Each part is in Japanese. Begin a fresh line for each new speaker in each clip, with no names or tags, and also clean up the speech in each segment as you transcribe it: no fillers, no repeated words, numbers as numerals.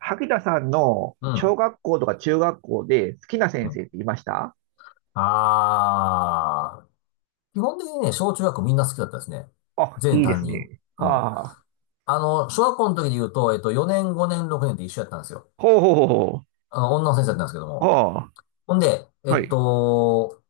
萩田さんの
うん。
小学校とか中学校で好きな
う
先
ん。
生っていました
ああ、基本的にね、小中学校みんな好きだったですね。
あ、
全
いいで
担
す
任。
ね。
うん。
はあ。
小学校の時で言うと、4年、5年、6年って一緒やったんですよ。
ほうほうほうほ
女の先生だったんですけど
う。
も。
は
ほんで、
あ、
え
は
っ
い。
と、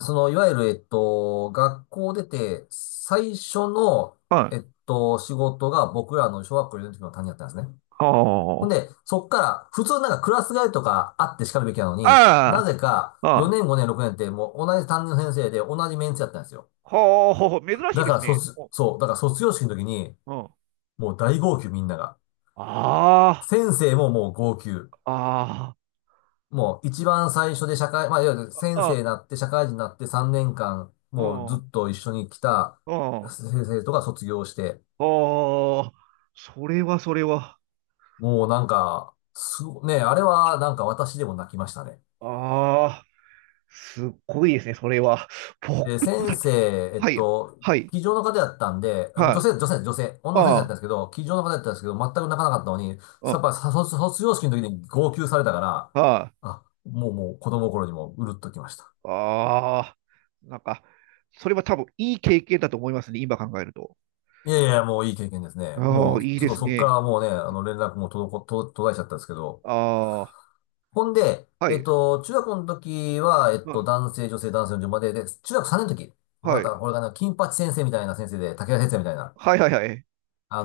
その、いわゆる、えっと、学校出て、最初の、
はい。
仕事が僕らの小学校4年の時の担任だったんですね。
は
ほんで、
あ。
そっから、普通なんかクラス替えとかあって叱るべきなのに、な
あ
ぜか
あ、ああ。
4年、5年、6年ってもう同じ担任の先生で同じメンツやったんですよ。
ほうほうほう。珍しい
だ
で
から
すね。お、
そう、だから卒業式の時に、
うん。あ
もう大号泣みんなが。
あ、
先生ももう号泣。
あ
もう一番最初でまあ、いわゆる
あ、
先生
あ、
になって社会人になって3年間、
う
もうず
ん、
っと一緒に来た
うん。
先生とか卒業して、
ああ、それはそれは。
もうなんか、すごね、あれはなんか私でも泣きましたね。
ああ、すっごいですね、それは。
で、
僕、
先
どうだったか
生、
な。はい、はい、
机上の方やったんで、あの
はい。
女性、女の先生
あ
だっ
あ、
たんですけど、机上の方やったんですけど、全く泣かなかったのに、やっ
うん、
ぱさ卒業式の時に号泣されたから、
はい。
あ、もう子供の頃にもううるっときました。
ああ、なんか、それは多分いい経験だと思いますね、今考えると。
いやいや、もういい経験ですね。
あ
も
あ、
う、
いい
ちょっ
で
と
す
そっか
ね。
らもうね、あの連絡も滞こ、と途絶えちゃったんですけど。
あ
ほんで、
あ、は
えっ
い、
と、中学の時は、
ま
男性、女性、男性の順番で、で、中学3年の時、ま
は
た
い、
これがね、金八先生みたいな先生で、武田先生みたいな、
はいはいはい、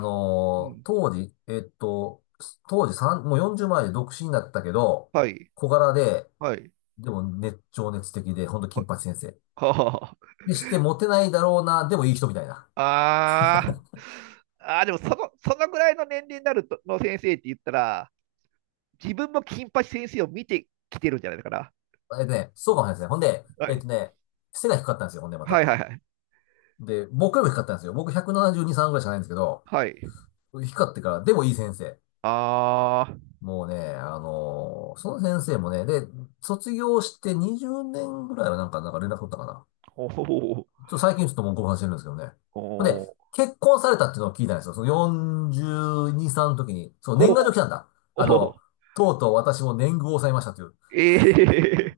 うん、
当時、当時3、もう40前で独身だったけど、
はい、
小柄で、
はい、
でも情熱的で、ほんと金
は、
八先生。
は
でして、モテないだろうな、でもいい人みたいな。
あ、あーあー、でもその、そのぐらいの年齢になるとの先生って言ったら、自分も金八先生を見てきてるんじゃないかな。
そうかもしれないですね。ほんで、
は
えっ
い、
とね、背が低かったんですよ、ほんでま
はい
た。
はいはい、
で、僕よりも低かったんですよ。僕172、3ぐらいしかないんですけど、
はい。
低かってから、でもいい先生。
あ
もうね、その先生もね、で、卒業して20年ぐらいはなんか、なんか連絡取ったかな。
あ、ほほほうほう
ちょっと最近ちょっともうご無してるんですけどね。ほんで、結婚されたっていうのを聞いたんですよ。その42、歳の時に。そう、
ほう
年賀
ほ
状来たんだ。
う
あ
ほうほ
の、
う
とうとう私も年貢を抑えましたという。
ええ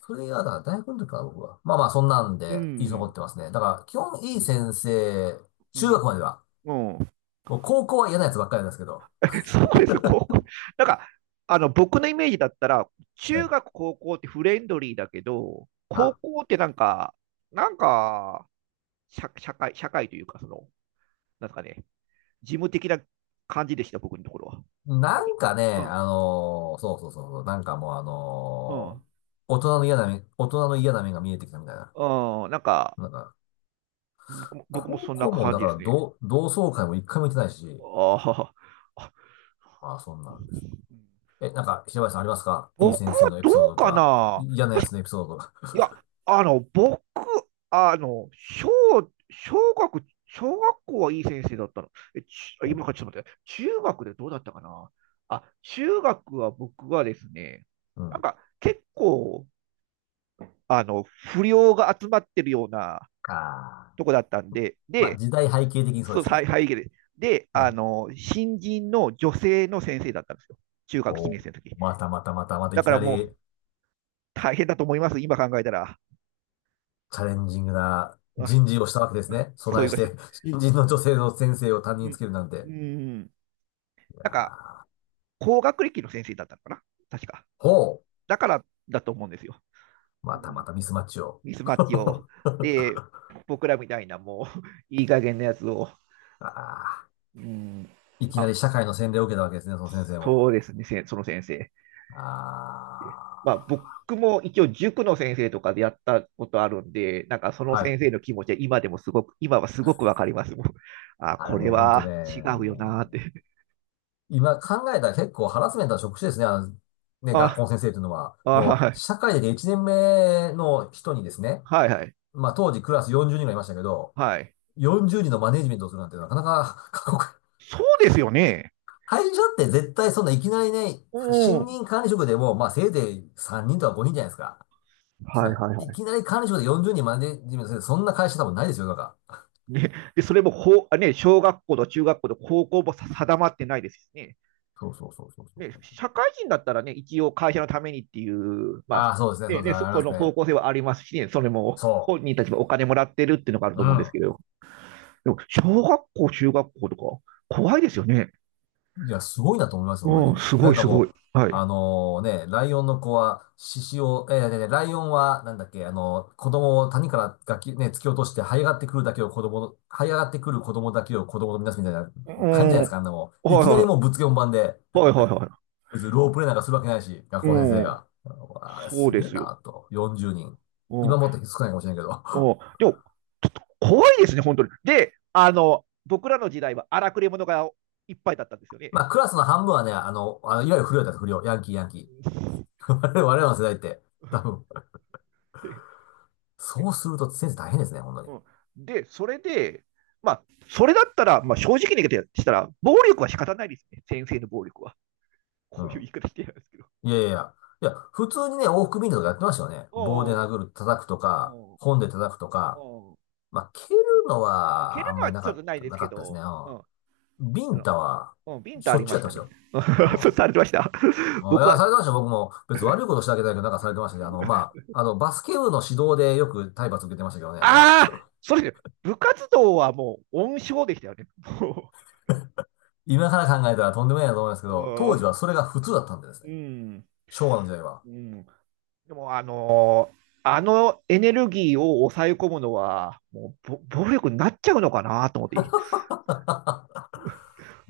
それが、だから大学の時かな、僕は。まあまあ、そんなん
う
で、印象残っ
ん、
てますね。だから、基本いい先生、
う
中学
ん、
までは。
うん。うん。
もう高校は嫌なやつばっかりなんですけど。
そうです、高校。なんか、僕のイメージだったら、
は
中
い。
学、高校ってフレンドリーだけど、高
は
校ってなんか、なんか、社、社会、社会というか、その、なんですかね、事務的な感じでした、僕のところは。
い。なんかね、
うん、
そうそうそう、なんかもう大人の嫌な面、大人の嫌な面が見えてきたみたいな。
うん、うん、なんか、
なんか、
僕も
高
そんな
校も、
感
だ
じ
か
で
ら
すね。
同窓会も一回も行ってないし、
あーあ、
ああ、そんなんです。え、なんか、平林さんありますかいい
僕
先生
は
のエ
ど
ピ
う
ソードと
か
か、
な。
嫌なやつのエピソードとか。
いや、僕、小、小学、小学校はいい先生だったの。え、ち、
お
今からちょっと待って、中学でどうだったかな。あ、中学は僕はですね、
う
なん
ん。
か結構、不良が集まってるような
ああ。
とこだったんで、
まあ、
で、
時代背景的にそうで
そう、
すよ
はい
ね。
はい、で、で、
はい。
新人の女性の先生だったんですよ。中学1
お
年
ー
生の時。
またまたまたまたい
だ
き
から
な
も
り
う大変だと思います、今考えたら。
チャレンジングな
あ、
人事をしたわけですね。
そ
備
うい
え
う
し
ことで
て、
す。
新人の女性の先生を担任
う
につ
ん。
けるなんて。
うん。
いや
なんか、
ー
高学歴の先生だったのかな確か。
ほう。
だからだと思うんですよ。う
またま
ん、
たミスマッチを。
ミスマッ チを。で、僕らみたいなもう、いい加減なやつを。
ああ。
うん、
いき
ま
な
あ、
り社会の洗礼を受けたわけですね、その先生も。
そうですね、せその先生。
あ
まあ、僕も一応塾の先生とかでやったことあるんで、なんかそ
あ、
の
は
先生
い。
の気持ちは今でもすごく、今はすごくわかりますもん。あ、
あ
こ
れ
れ
ね、ほんとね、
は違うよなーって。
今考えたら結構ハラスメントの職種ですね、ね、学校
あ、
の先生というのは。
あ、
もう、
はい、
社会で1年目の人にですね、
はい、はい、
まあ当時クラス40人がいましたけど、
はい。
40人のマネジメントをするなんてなかなか 過酷。
そうですよね。
会社って絶対そんないきなりね、
う
新
ん。
任管理職でも、まあせいぜい3人とか5人じゃないですか。そん
はい、
な、
はい、
い
はい。
きなり管理職で40人マネジメントする、そんな会社多分ないですよ、なんか。
ね、でそれも法ね、小学校と中学校と高校も定まってないですしね。
そうそうそうそうそ
ね、
う。
社会人だったらね、一応会社のためにっていう、ま
あ
あ、
あ、そうですね、そ
ね
うです
ね、
ね、あ
そ
り
そ
ます
の
ね。
方向性はありますしね、それも
そ
本人たちもお金もらってるっていうのがある
う。う
と思うんです
ん。
けど、でも小学校、中学校とか、怖いですよね。
いや、すごいなと思いますよ、本当
うん、
に。
すご
なん
い、
か
すごい。
もう、
は
あ
い。
のね、ライオンの子は、獅子を、えー、でライオンは、なんだっけ、あの子供を谷からがき、ね、突き落として、這い上がってくる子供だけを子供とみなすみたいな
う
感じじ
ん、
ゃないです
はい
か、あんなもん。いきなり
は
もうぶっつけ本番で、
い、はいはいは
別にロープレイなんかするわけないし、学
い。
校先生
うん、
が。あれ
そう
す
で
げえ
すよ。
なと。40人。
う
今
ん、
もっと少ないかもしれないけど。
おでも、ちょっと怖いですね、本当に。で、僕らの時代は荒くれ者がいっぱいだったんですよ
ま
ね。
あ、クラスの半分はね、あの、いわゆる不良だった不良。ヤンキ ー。我々の世代って。多分
で
そうすると先生大変ですね、本当に。
うんで、それで、まあ、それだったら、まあ、正直に言ってしたら、暴力は仕方ないですね、先生の暴力は。こ
う
ういう言
ん。
い方してるんですけど。
いやいやいや。いや、普通にね、往復ビンタとかやってましたよね。
う
棒で殴
ん
る、叩くと
う
か、
んうん
本で叩くとか。
う
まあ、蹴るの
ん、蹴
はあ
る
ん
の
まり
は
な
ち
か
ょっ
っ
とない
た、
で
な
す
か
け
ったですね。
ど、うん、
うん。ビ
あ
ン
の
タは、
うん、ビンタ
し
あ
ょっ
り
ちゅ
ま
うや
し
ってま
た
した
ね。
よ。う
そ
ん。
うされてました。
うんい
僕は
や、されてましたよ。僕も別に悪いことしてあげたいけど、なんかされてましたし、バスケ部の指導でよく体罰受けてましたけどね。
ああ、それで、部活動はもう温床でしたよね。
今から考えたらとんでもないなと思いますけ
も
ど、当時
う、
はそれが普通だったんでですね。
うん、
昭和の時代は。
うん。でも、あのエネルギーを抑え込むのは、もうぼ暴力になっちゃうのかなと思って、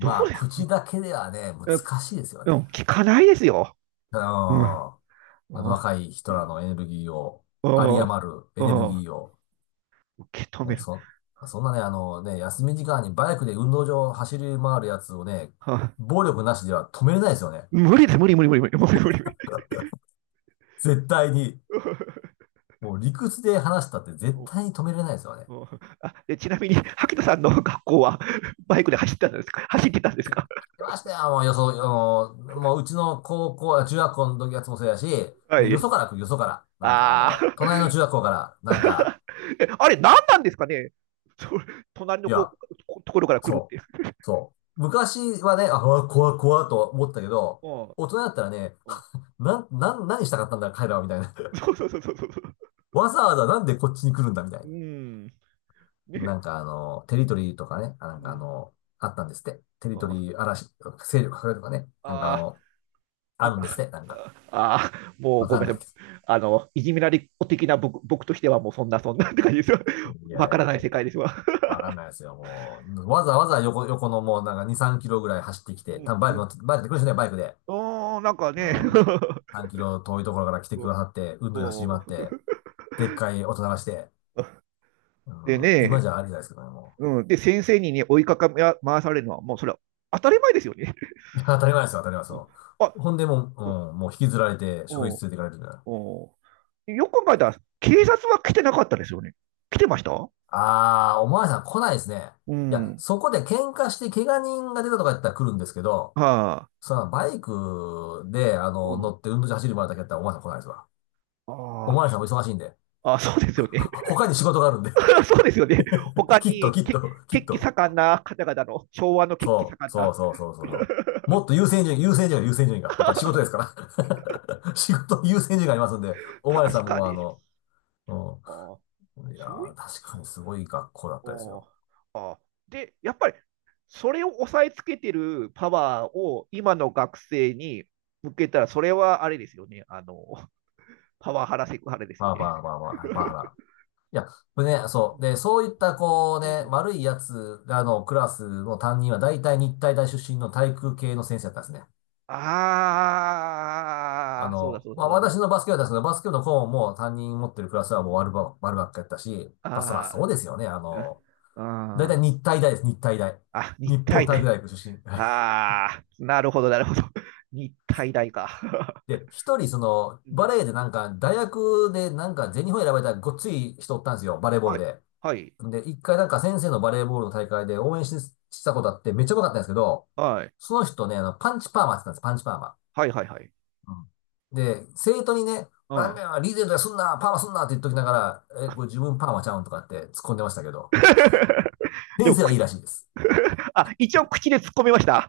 どうで
あ、
すか？
口だけではね、難
え
しいですよ
う
ね。
ん、聞かないですよ。
うん。
うん、うん、
若い人らのエネルギーを、
う
有
ん、
り余る
う
エネル
ん、
ギーを、
受け止め
ね、
る。
そ、そんなね、あのね、休み時間にバイクで運動場を走り回るやつをね、
はあ、
暴力なしでは止めれないですよね。
無理です、無理、無理、無理、無理、無理、無理。
絶対に。もう理屈で話したって絶対に止めれないですよね。
あ、で、ちなみに、萩田さんの学校はバイクで走ったんですか、走ってたんです
聞
か？
きましたよ、もううちの高校、あ中学校の時やつもそうやし、
は
ねよそ
い。
から来る、よそから。なんかあ
あ
の、
あ。
隣の中学校から、なんか、
えあれ、何なんですかね？そ 隣
い
のこ
や、
うところから来るっ
そう。
て。
そう。昔はね、あ、うわ怖いと思ったけど、
うん
大人だったらね、
うん。
何したかったんだ、彼らは、みたいな。
そうそうそうそうそう。
わざわざなんでこっちに来るんだ、みた
う
い
ん。
な。
ね。
なんかあの、テリトリーとかね、あな
う
んかあ
ん。
の、あったんですって。テリト
あ
リー嵐、勢力拡大とかね、なんかあ
あ
の、あ
なん
るんで
か、
すって、なんか。
ああ、もう
わ
ご
かん
めんな
ない
さい。
けど。
いじめられっ子的な僕としてはもうそんなそんなって感じですよ。
い や
わか
い
ら
や、
ない世界ですわ。
わかんないですよ、もう。わざわざ横のもうなんか2、3キロぐらい走ってきて、
う
多
ん
分バイ
う
ク乗
ん、
って、バイクで来る人ね、バイクで。
あーなんか
う
ね、
ん。3キロ遠いところから来てくださって、運
う
動で走り
ん
回っ
うん
て、でっかい音流して、うん、
で
今
ね、
じゃありじゃないですけどね、も
うん、で先生に、ね、追いかか回されるのは、もうそれは当たり前ですよね。
う。いや、当たり前ですよ、当たり前で す
うん
よ。
あ
ほんでもう、
うん
うん、もう引きずられて、
う
職員
ん
室連れて行かれるみたいな。
うん、よく考えたら、警察は来てなかったですよね。来てました
あー、おまわりさん来ないですね。
う
いや、
ん。
そこで喧嘩して怪我人が出たとかやったら来るんですけど、
はあ。
そのバイクで、
う
乗
ん。
って運動場走る前だけやったらおまわりさん来ないですわ。おまわり
あ
さんも忙しいんで。
あ。あ、そうですよね。
他に仕事があるんで
そうですよね。他
きっと、
に、
きっ
け、
と、きっ
血気
と。
盛んな方々の、昭和の血気
そう、
盛ん
そう
な。
そうそうそうそ う。もっと優先順位、優先順位、優先順位が。やっぱり仕事ですから。仕事、優先順位がありますんで、お前
確
さん
か
も
に。
う
ああ。
ん。いや
そうい、
ー、確
そ
かにすごい学校だっ
う
たですよ。
ああ。ああ。で、やっぱり、それを抑えつけてるパワーを今の学生に向けたら、それはあれですよね。パワハラセクハラですよ
バー
ね。
バーバーバー、バーハラ。いや、これね、そう。で、そういった、こう
う
ね、
ん。
悪いやつらのクラスの担任は、大体日体大出身の体育系の先生だったんですね。
ああ、そうだそうだそうだそ
私
う
のバスケ部だったんですけど、バスケ部の顧問も担任持ってるクラスはもう悪ばっかやったし、
だ。
まあ、そら
あ
そう
あ、
ですよね。あの、
うん
だい
う
たい
ん
日体大です、日体大。
あ、日
日本
体
体育
大。
大学出身。はい
ああ、なるほどなるほど。日体大か。
で、一人、その、
うん、
バレーでなんか、大学でなんか、全日本選ばれたごっつい人おったんですよ、バレーボ
は
ール
い、
で。
はい、
で、一回なんか先生のバレーボールの大会で応援し、したことあって、めっちゃ良かったんですけど、
はい、
その人ね、あの、パンチパーマって言ったんです、パンチパーマ。
はい、はい、はい。
うんで、生徒にね、
う
ラー
ん。
メンはリーゼントやすんな、パーマすんなって言っときながら、え、これ自分パーマちゃうんとかって突っ込んでましたけど、
で
先
も、
生は
く
いいらしいです。
あ、一応口で突っ込みました。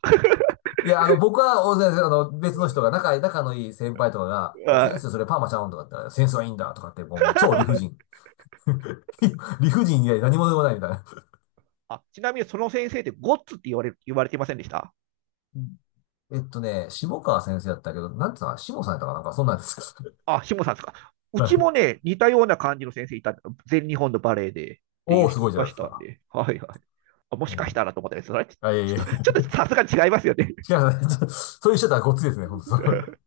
いや、あの、僕は、大先生、あの、別の人が、仲のいい先輩とかが、いや、先
は
生、そ
い
れパーマちゃうんとかって言ったら、センスはいいんだとかって、もう超理不尽。理不尽以外何もでもないみたいな。
あ、ちなみにその先生ってゴッツって言われ、言われてませんでした
えっとね、下川先生だったけど、なんてさ、下さんやったかなんか、そんなんです。
あ、下さんですか。う
は
ち
い
もね、似たような感じの先生いた、全日本のバレエでってい
お
う
お、す
人
ごい
い
じゃ
ま
ない
し
です
たん
か。
で、はいはい。あも
う
しかし
ん。
たらと思ったら、それはち
あ、いやいや、違
ょっと、ちょっと
う、
ちょっとさすがに違いますよね。
ちょそういう人だったらごっついですね、本当